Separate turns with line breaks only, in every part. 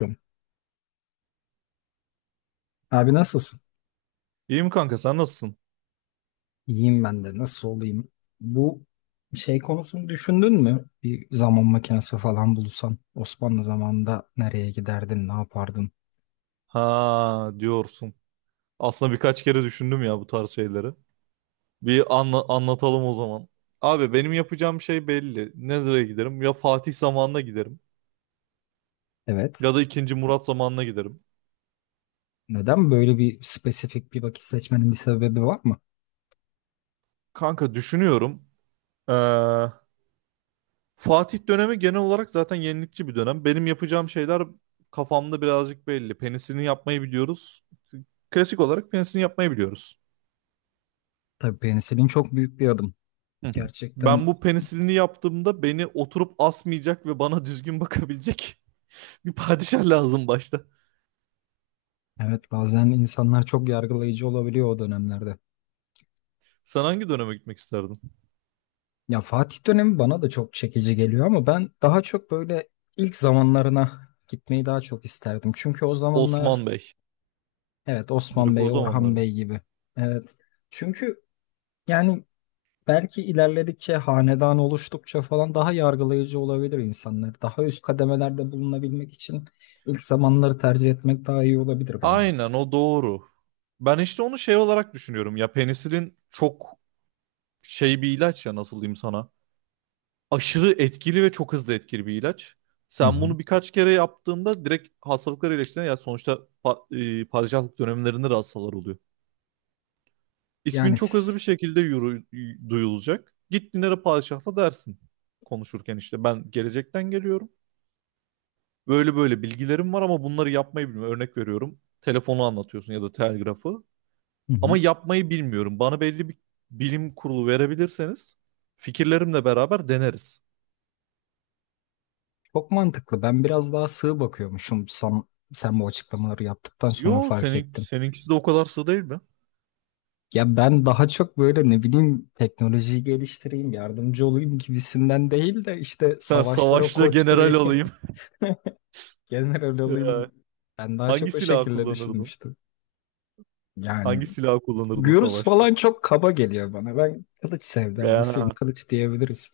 Yapıyorum. Abi nasılsın?
İyi mi kanka sen nasılsın?
İyiyim ben de. Nasıl olayım? Bu konusunu düşündün mü? Bir zaman makinesi falan bulsan Osmanlı zamanında nereye giderdin, ne yapardın?
Ha diyorsun. Aslında birkaç kere düşündüm ya bu tarz şeyleri. Bir anlatalım o zaman. Abi benim yapacağım şey belli. Nereye giderim? Ya Fatih zamanına giderim.
Evet.
Ya da II. Murat zamanına giderim.
Neden böyle spesifik bir vakit seçmenin bir sebebi var mı?
Kanka düşünüyorum. Ee, Fatih dönemi genel olarak zaten yenilikçi bir dönem. Benim yapacağım şeyler kafamda birazcık belli. Penisini yapmayı biliyoruz. Klasik olarak penisini yapmayı biliyoruz.
Tabii penisilin çok büyük bir adım.
Hı. Ben
Gerçekten
bu penisilini yaptığımda beni oturup asmayacak ve bana düzgün bakabilecek bir padişah lazım başta.
evet, bazen insanlar çok yargılayıcı olabiliyor o dönemlerde.
Sen hangi döneme gitmek isterdin?
Ya Fatih dönemi bana da çok çekici geliyor ama ben daha çok böyle ilk zamanlarına gitmeyi daha çok isterdim. Çünkü o
Osman
zamanlar.
Bey.
Evet, Osman
Direkt o
Bey,
zamanlar
Orhan
mı?
Bey gibi. Evet. Çünkü yani belki ilerledikçe, hanedan oluştukça falan daha yargılayıcı olabilir insanlar. Daha üst kademelerde bulunabilmek için ilk zamanları tercih etmek daha iyi olabilir bence.
Aynen o doğru. Ben işte onu şey olarak düşünüyorum. Ya penisilin çok şey bir ilaç ya nasıl diyeyim sana. Aşırı etkili ve çok hızlı etkili bir ilaç.
Hı
Sen
hı.
bunu birkaç kere yaptığında direkt hastalıklar iyileştiğine ya sonuçta padişahlık dönemlerinde de hastalar oluyor. İsmin
Yani
çok hızlı bir
siz.
şekilde duyulacak. Git Dilara Padişah'la dersin konuşurken işte ben gelecekten geliyorum. Böyle böyle bilgilerim var ama bunları yapmayı bilmiyorum. Örnek veriyorum. Telefonu anlatıyorsun ya da telgrafı.
Hı hı.
Ama yapmayı bilmiyorum. Bana belli bir bilim kurulu verebilirseniz fikirlerimle beraber deneriz.
Çok mantıklı. Ben biraz daha sığ bakıyormuşum, sen bu açıklamaları yaptıktan sonra
Yo
fark
senin
ettim.
seninkisi de o kadar sığ değil mi?
Ya ben daha çok böyle, ne bileyim, teknolojiyi geliştireyim, yardımcı olayım gibisinden değil de işte
Sen
savaşlara
savaşta general
koşturayım.
olayım.
General
Ee,
olayım. Ben daha
Hangi
çok o
silah
şekilde
kullanırdın?
düşünmüştüm. Yani
Hangi silah kullanırdın
gürüz
savaşta?
falan çok kaba geliyor bana. Ben kılıç
Ya.
sevdalısıyım. Kılıç diyebiliriz.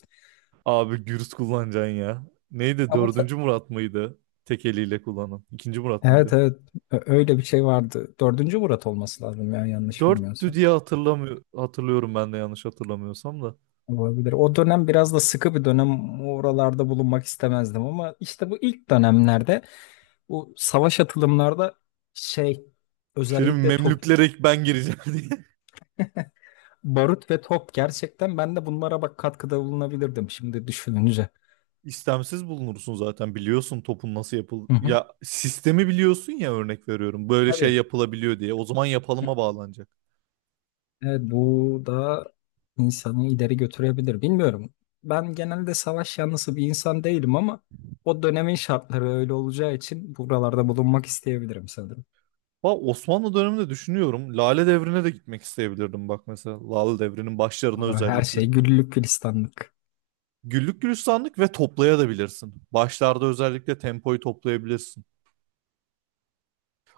Abi gürüz kullanacaksın ya. Neydi?
Ama ta-
IV. Murat mıydı? Tek eliyle kullanan. II. Murat
evet
mıydı?
evet, öyle bir şey vardı. Dördüncü Murat olması lazım ya, yanlış
Dörttü
bilmiyorsam.
diye hatırlamıyor, hatırlıyorum ben de yanlış hatırlamıyorsam da.
Olabilir. O dönem biraz da sıkı bir dönem. Oralarda bulunmak istemezdim ama işte bu ilk dönemlerde, bu savaş atılımlarda, şey
Şimdi
özellikle top,
Memlüklere ben gireceğim diye.
barut ve top, gerçekten ben de bunlara bak katkıda bulunabilirdim şimdi düşününce.
İstemsiz bulunursun zaten biliyorsun topun nasıl yapıl...
Hı hı.
Ya sistemi biliyorsun ya örnek veriyorum. Böyle şey
Tabii.
yapılabiliyor diye. O zaman yapalıma bağlanacak.
Evet, bu da insanı ileri götürebilir. Bilmiyorum. Ben genelde savaş yanlısı bir insan değilim ama o dönemin şartları öyle olacağı için buralarda bulunmak isteyebilirim sanırım.
Bak Osmanlı döneminde düşünüyorum. Lale Devri'ne de gitmek isteyebilirdim bak mesela. Lale Devri'nin başlarına
Ama her
özellikle.
şey güllük gülistanlık.
Güllük gülistanlık ve toplayabilirsin. Başlarda özellikle tempoyu toplayabilirsin.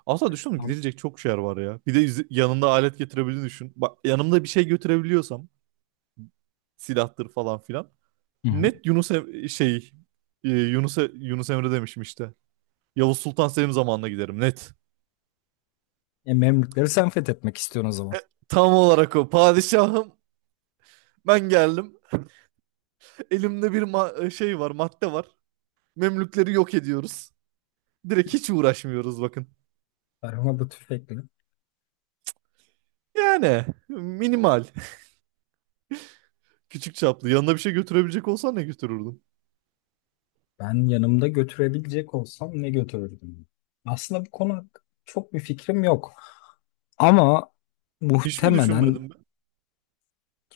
Aslında düşündüm
Tam.
gidilecek çok şey var ya. Bir de yanında alet getirebildiğini düşün. Bak yanımda bir şey götürebiliyorsam silahtır falan filan.
Hı hı.
Net Yunus Em- şey e, Yunus E- Yunus Emre demişim işte. Yavuz Sultan Selim zamanına giderim net.
E, Memlükleri sen fethetmek istiyorsun o zaman.
E, Tam olarak o. Padişahım ben geldim. Elimde bir şey var, madde var. Memlükleri yok ediyoruz. Direkt hiç uğraşmıyoruz bakın.
Tarhana tüfekle.
Yani minimal. Küçük çaplı. Yanına bir şey götürebilecek olsan ne götürürdün?
Ben yanımda götürebilecek olsam ne götürürdüm? Aslında bu konu hakkında çok bir fikrim yok. Ama
Hiç mi
muhtemelen.
düşünmedim ben?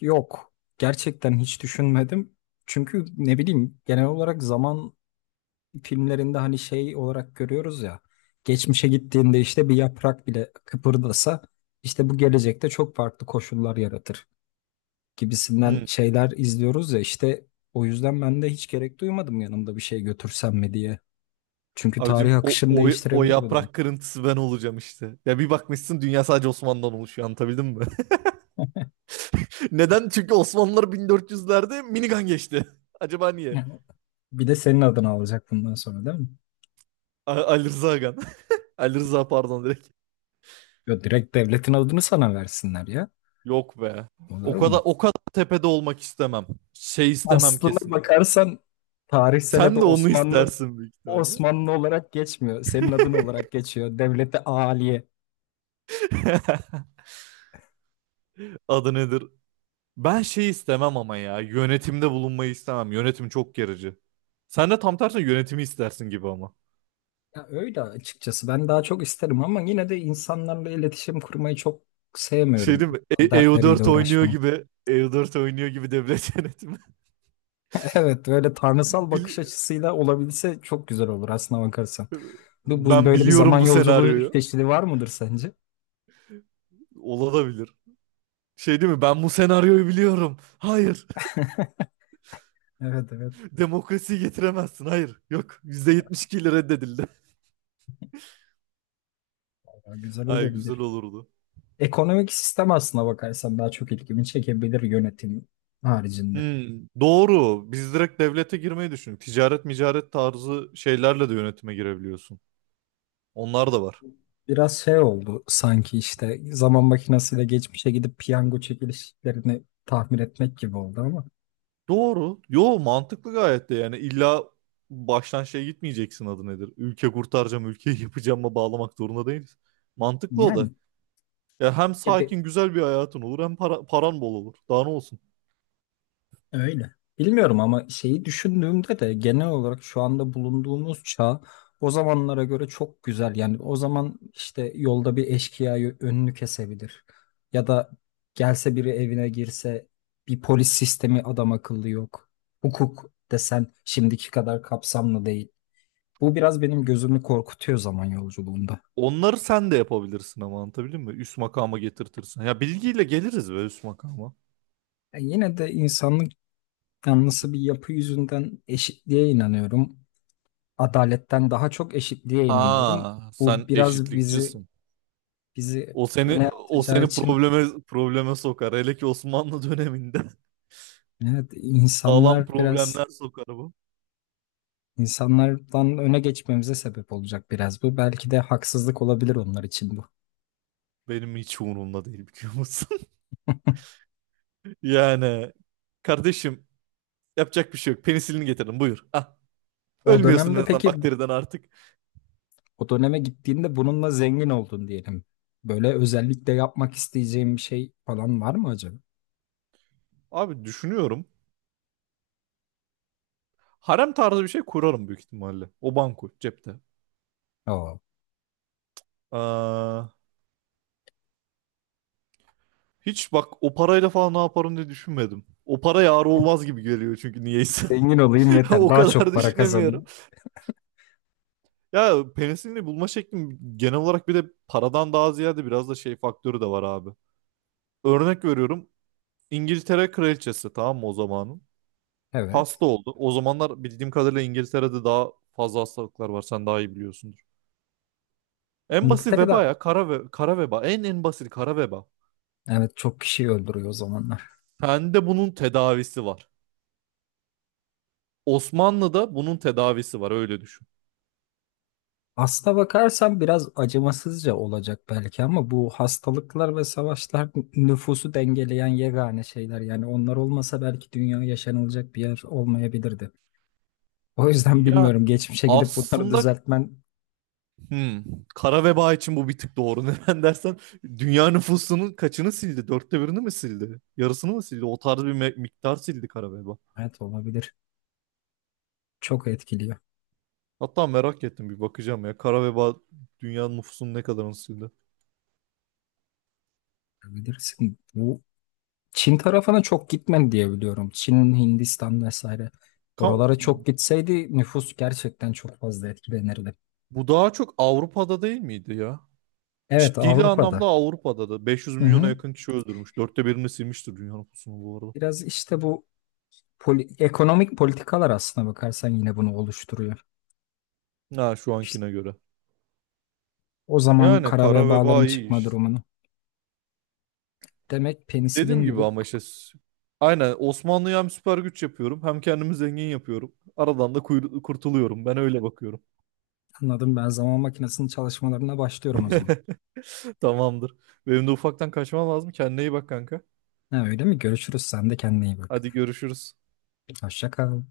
Yok. Gerçekten hiç düşünmedim. Çünkü ne bileyim, genel olarak zaman filmlerinde hani şey olarak görüyoruz ya. Geçmişe gittiğinde işte bir yaprak bile kıpırdasa, işte bu gelecekte çok farklı koşullar yaratır gibisinden
Hmm.
şeyler izliyoruz ya işte. O yüzden ben de hiç gerek duymadım yanımda bir şey götürsem mi diye. Çünkü
Abicim
tarih
o,
akışını
o, o
değiştirebilir bu durum.
yaprak kırıntısı ben olacağım işte. Ya bir bakmışsın dünya sadece Osmanlı'dan oluşuyor anlatabildim mi? Neden? Çünkü Osmanlılar 1400'lerde minigun geçti. Acaba niye?
Yani bir de senin adını alacak bundan sonra değil mi?
Ali Rıza Ağam. Ali Rıza pardon direkt.
Yo, direkt devletin adını sana versinler ya.
Yok be.
Olur
O kadar
mu?
o kadar tepede olmak istemem. Şey istemem
Aslına
kesinlikle.
bakarsan tarihsel adı
Sen de onu
Osmanlı,
istersin büyük ihtimalle.
Osmanlı olarak geçmiyor. Senin adın olarak geçiyor. Devlete Aliye.
Adı nedir? Ben şey istemem ama ya. Yönetimde bulunmayı istemem. Yönetim çok gerici. Sen de tam tersine yönetimi istersin gibi ama.
Ya öyle açıkçası. Ben daha çok isterim ama yine de insanlarla iletişim kurmayı çok
Şey
sevmiyorum.
değil mi?
Dertleriyle
EU4 oynuyor
uğraşmayı.
gibi. EU4 oynuyor gibi devlet yönetimi.
Evet, böyle tanrısal bakış
Bili-
açısıyla olabilse çok güzel olur aslına bakarsan. Bu
Ben
böyle bir zaman
biliyorum bu
yolculuğu
senaryoyu.
çeşidi var mıdır sence?
Olabilir. Şey değil mi? Ben bu senaryoyu biliyorum. Hayır.
Evet evet.
Demokrasiyi getiremezsin. Hayır. Yok. %72 ile reddedildi.
Vallahi güzel
Ay güzel
olabilir.
olurdu.
Ekonomik sistem aslına bakarsan daha çok ilgimi çekebilir, yönetim haricinde.
Hmm, doğru. Biz direkt devlete girmeyi düşündük. Ticaret, micaret tarzı şeylerle de yönetime girebiliyorsun. Onlar da var.
Biraz şey oldu sanki, işte zaman makinesiyle geçmişe gidip piyango çekilişlerini tahmin etmek gibi oldu ama
Doğru. Yo mantıklı gayet de yani illa baştan şey gitmeyeceksin adı nedir? Ülke kurtaracağım, ülkeyi yapacağıma bağlamak zorunda değiliz. Mantıklı o da.
yani,
Ya hem
ya
sakin güzel bir hayatın olur hem para, paran bol olur. Daha ne olsun?
öyle. Bilmiyorum ama şeyi düşündüğümde de, genel olarak şu anda bulunduğumuz çağ o zamanlara göre çok güzel. Yani o zaman işte yolda bir eşkıya önünü kesebilir. Ya da gelse biri evine girse, bir polis sistemi adam akıllı yok. Hukuk desen şimdiki kadar kapsamlı değil. Bu biraz benim gözümü korkutuyor zaman yolculuğunda.
Onları sen de yapabilirsin ama anlatabildim mi? Üst makama getirtirsin. Ya bilgiyle geliriz be üst makama.
Yani yine de insanlık yanlısı bir yapı yüzünden eşitliğe inanıyorum. Adaletten daha çok eşitliğe inanıyorum.
Ha, sen
Bu biraz bizi
eşitlikçisin.
bizi
O seni
öne
o
atacağı
seni
için,
probleme sokar. Hele ki Osmanlı döneminde
evet,
sağlam
insanlar biraz,
problemler sokar bu.
insanlardan öne geçmemize sebep olacak biraz bu. Belki de haksızlık olabilir onlar için bu.
Benim hiç umurumda değil biliyor musun? Yani kardeşim yapacak bir şey yok. Penisilini getirdim buyur. Ah,
O
ölmüyorsun en
dönemde
azından
peki,
bakteriden artık.
o döneme gittiğinde bununla zengin oldun diyelim. Böyle özellikle yapmak isteyeceğim bir şey falan var mı acaba?
Abi düşünüyorum. Harem tarzı bir şey kurarım büyük ihtimalle. O banko cepte.
Oo.
Aa, hiç bak o parayla falan ne yaparım diye düşünmedim. O para yar olmaz gibi geliyor çünkü niyeyse.
Zengin olayım yeter.
O
Daha
kadar
çok para
düşünemiyorum.
kazanayım.
Ya penisilini bulma şeklim genel olarak bir de paradan daha ziyade biraz da şey faktörü de var abi. Örnek veriyorum. İngiltere kraliçesi tamam mı o zamanın?
Evet.
Hasta oldu. O zamanlar bildiğim kadarıyla İngiltere'de daha fazla hastalıklar var. Sen daha iyi biliyorsundur. En basit veba
İngiltere'de,
ya. Kara veba. En basit kara veba.
evet, çok kişi öldürüyor o zamanlar.
Sende bunun tedavisi var. Osmanlı'da bunun tedavisi var. Öyle düşün.
Aslına bakarsan biraz acımasızca olacak belki ama bu hastalıklar ve savaşlar nüfusu dengeleyen yegane şeyler. Yani onlar olmasa belki dünya yaşanılacak bir yer olmayabilirdi. O yüzden
Ya
bilmiyorum. Geçmişe gidip bunları
aslında
düzeltmen.
hmm, kara veba için bu bir tık doğru. Neden dersen dünya nüfusunun kaçını sildi? Dörtte birini mi sildi? Yarısını mı sildi? O tarz bir miktar sildi kara veba.
Evet, olabilir. Çok etkiliyor.
Hatta merak ettim bir bakacağım ya. Kara veba dünya nüfusunun ne kadarını sildi?
Bilirsin. Bu Çin tarafına çok gitmedi diye biliyorum. Çin, Hindistan vesaire.
Kan
Oralara çok gitseydi nüfus gerçekten çok fazla etkilenirdi.
Bu daha çok Avrupa'da değil miydi ya?
Evet,
Ciddi anlamda
Avrupa'da.
Avrupa'da da. 500
Hı
milyona
hı.
yakın kişi öldürmüş. Dörtte birini silmiştir dünya nüfusunu bu arada.
Biraz işte bu ekonomik politikalar aslına bakarsan yine bunu oluşturuyor.
Ha şu
İşte
ankine göre.
o zaman
Yani
kara
kara veba
vebaların
iyi
çıkma
iş.
durumunu. Demek
Dediğim
penisilin
gibi ama
bulup,
işte aynen Osmanlı'ya hem süper güç yapıyorum hem kendimi zengin yapıyorum. Aradan da kurtuluyorum. Ben öyle bakıyorum.
anladım, ben zaman makinesinin çalışmalarına başlıyorum o zaman.
Tamamdır. Benim de ufaktan kaçmam lazım. Kendine iyi bak kanka.
Ha, öyle mi? Görüşürüz. Sen de kendine iyi
Hadi
bak.
görüşürüz.
Hoşça kal.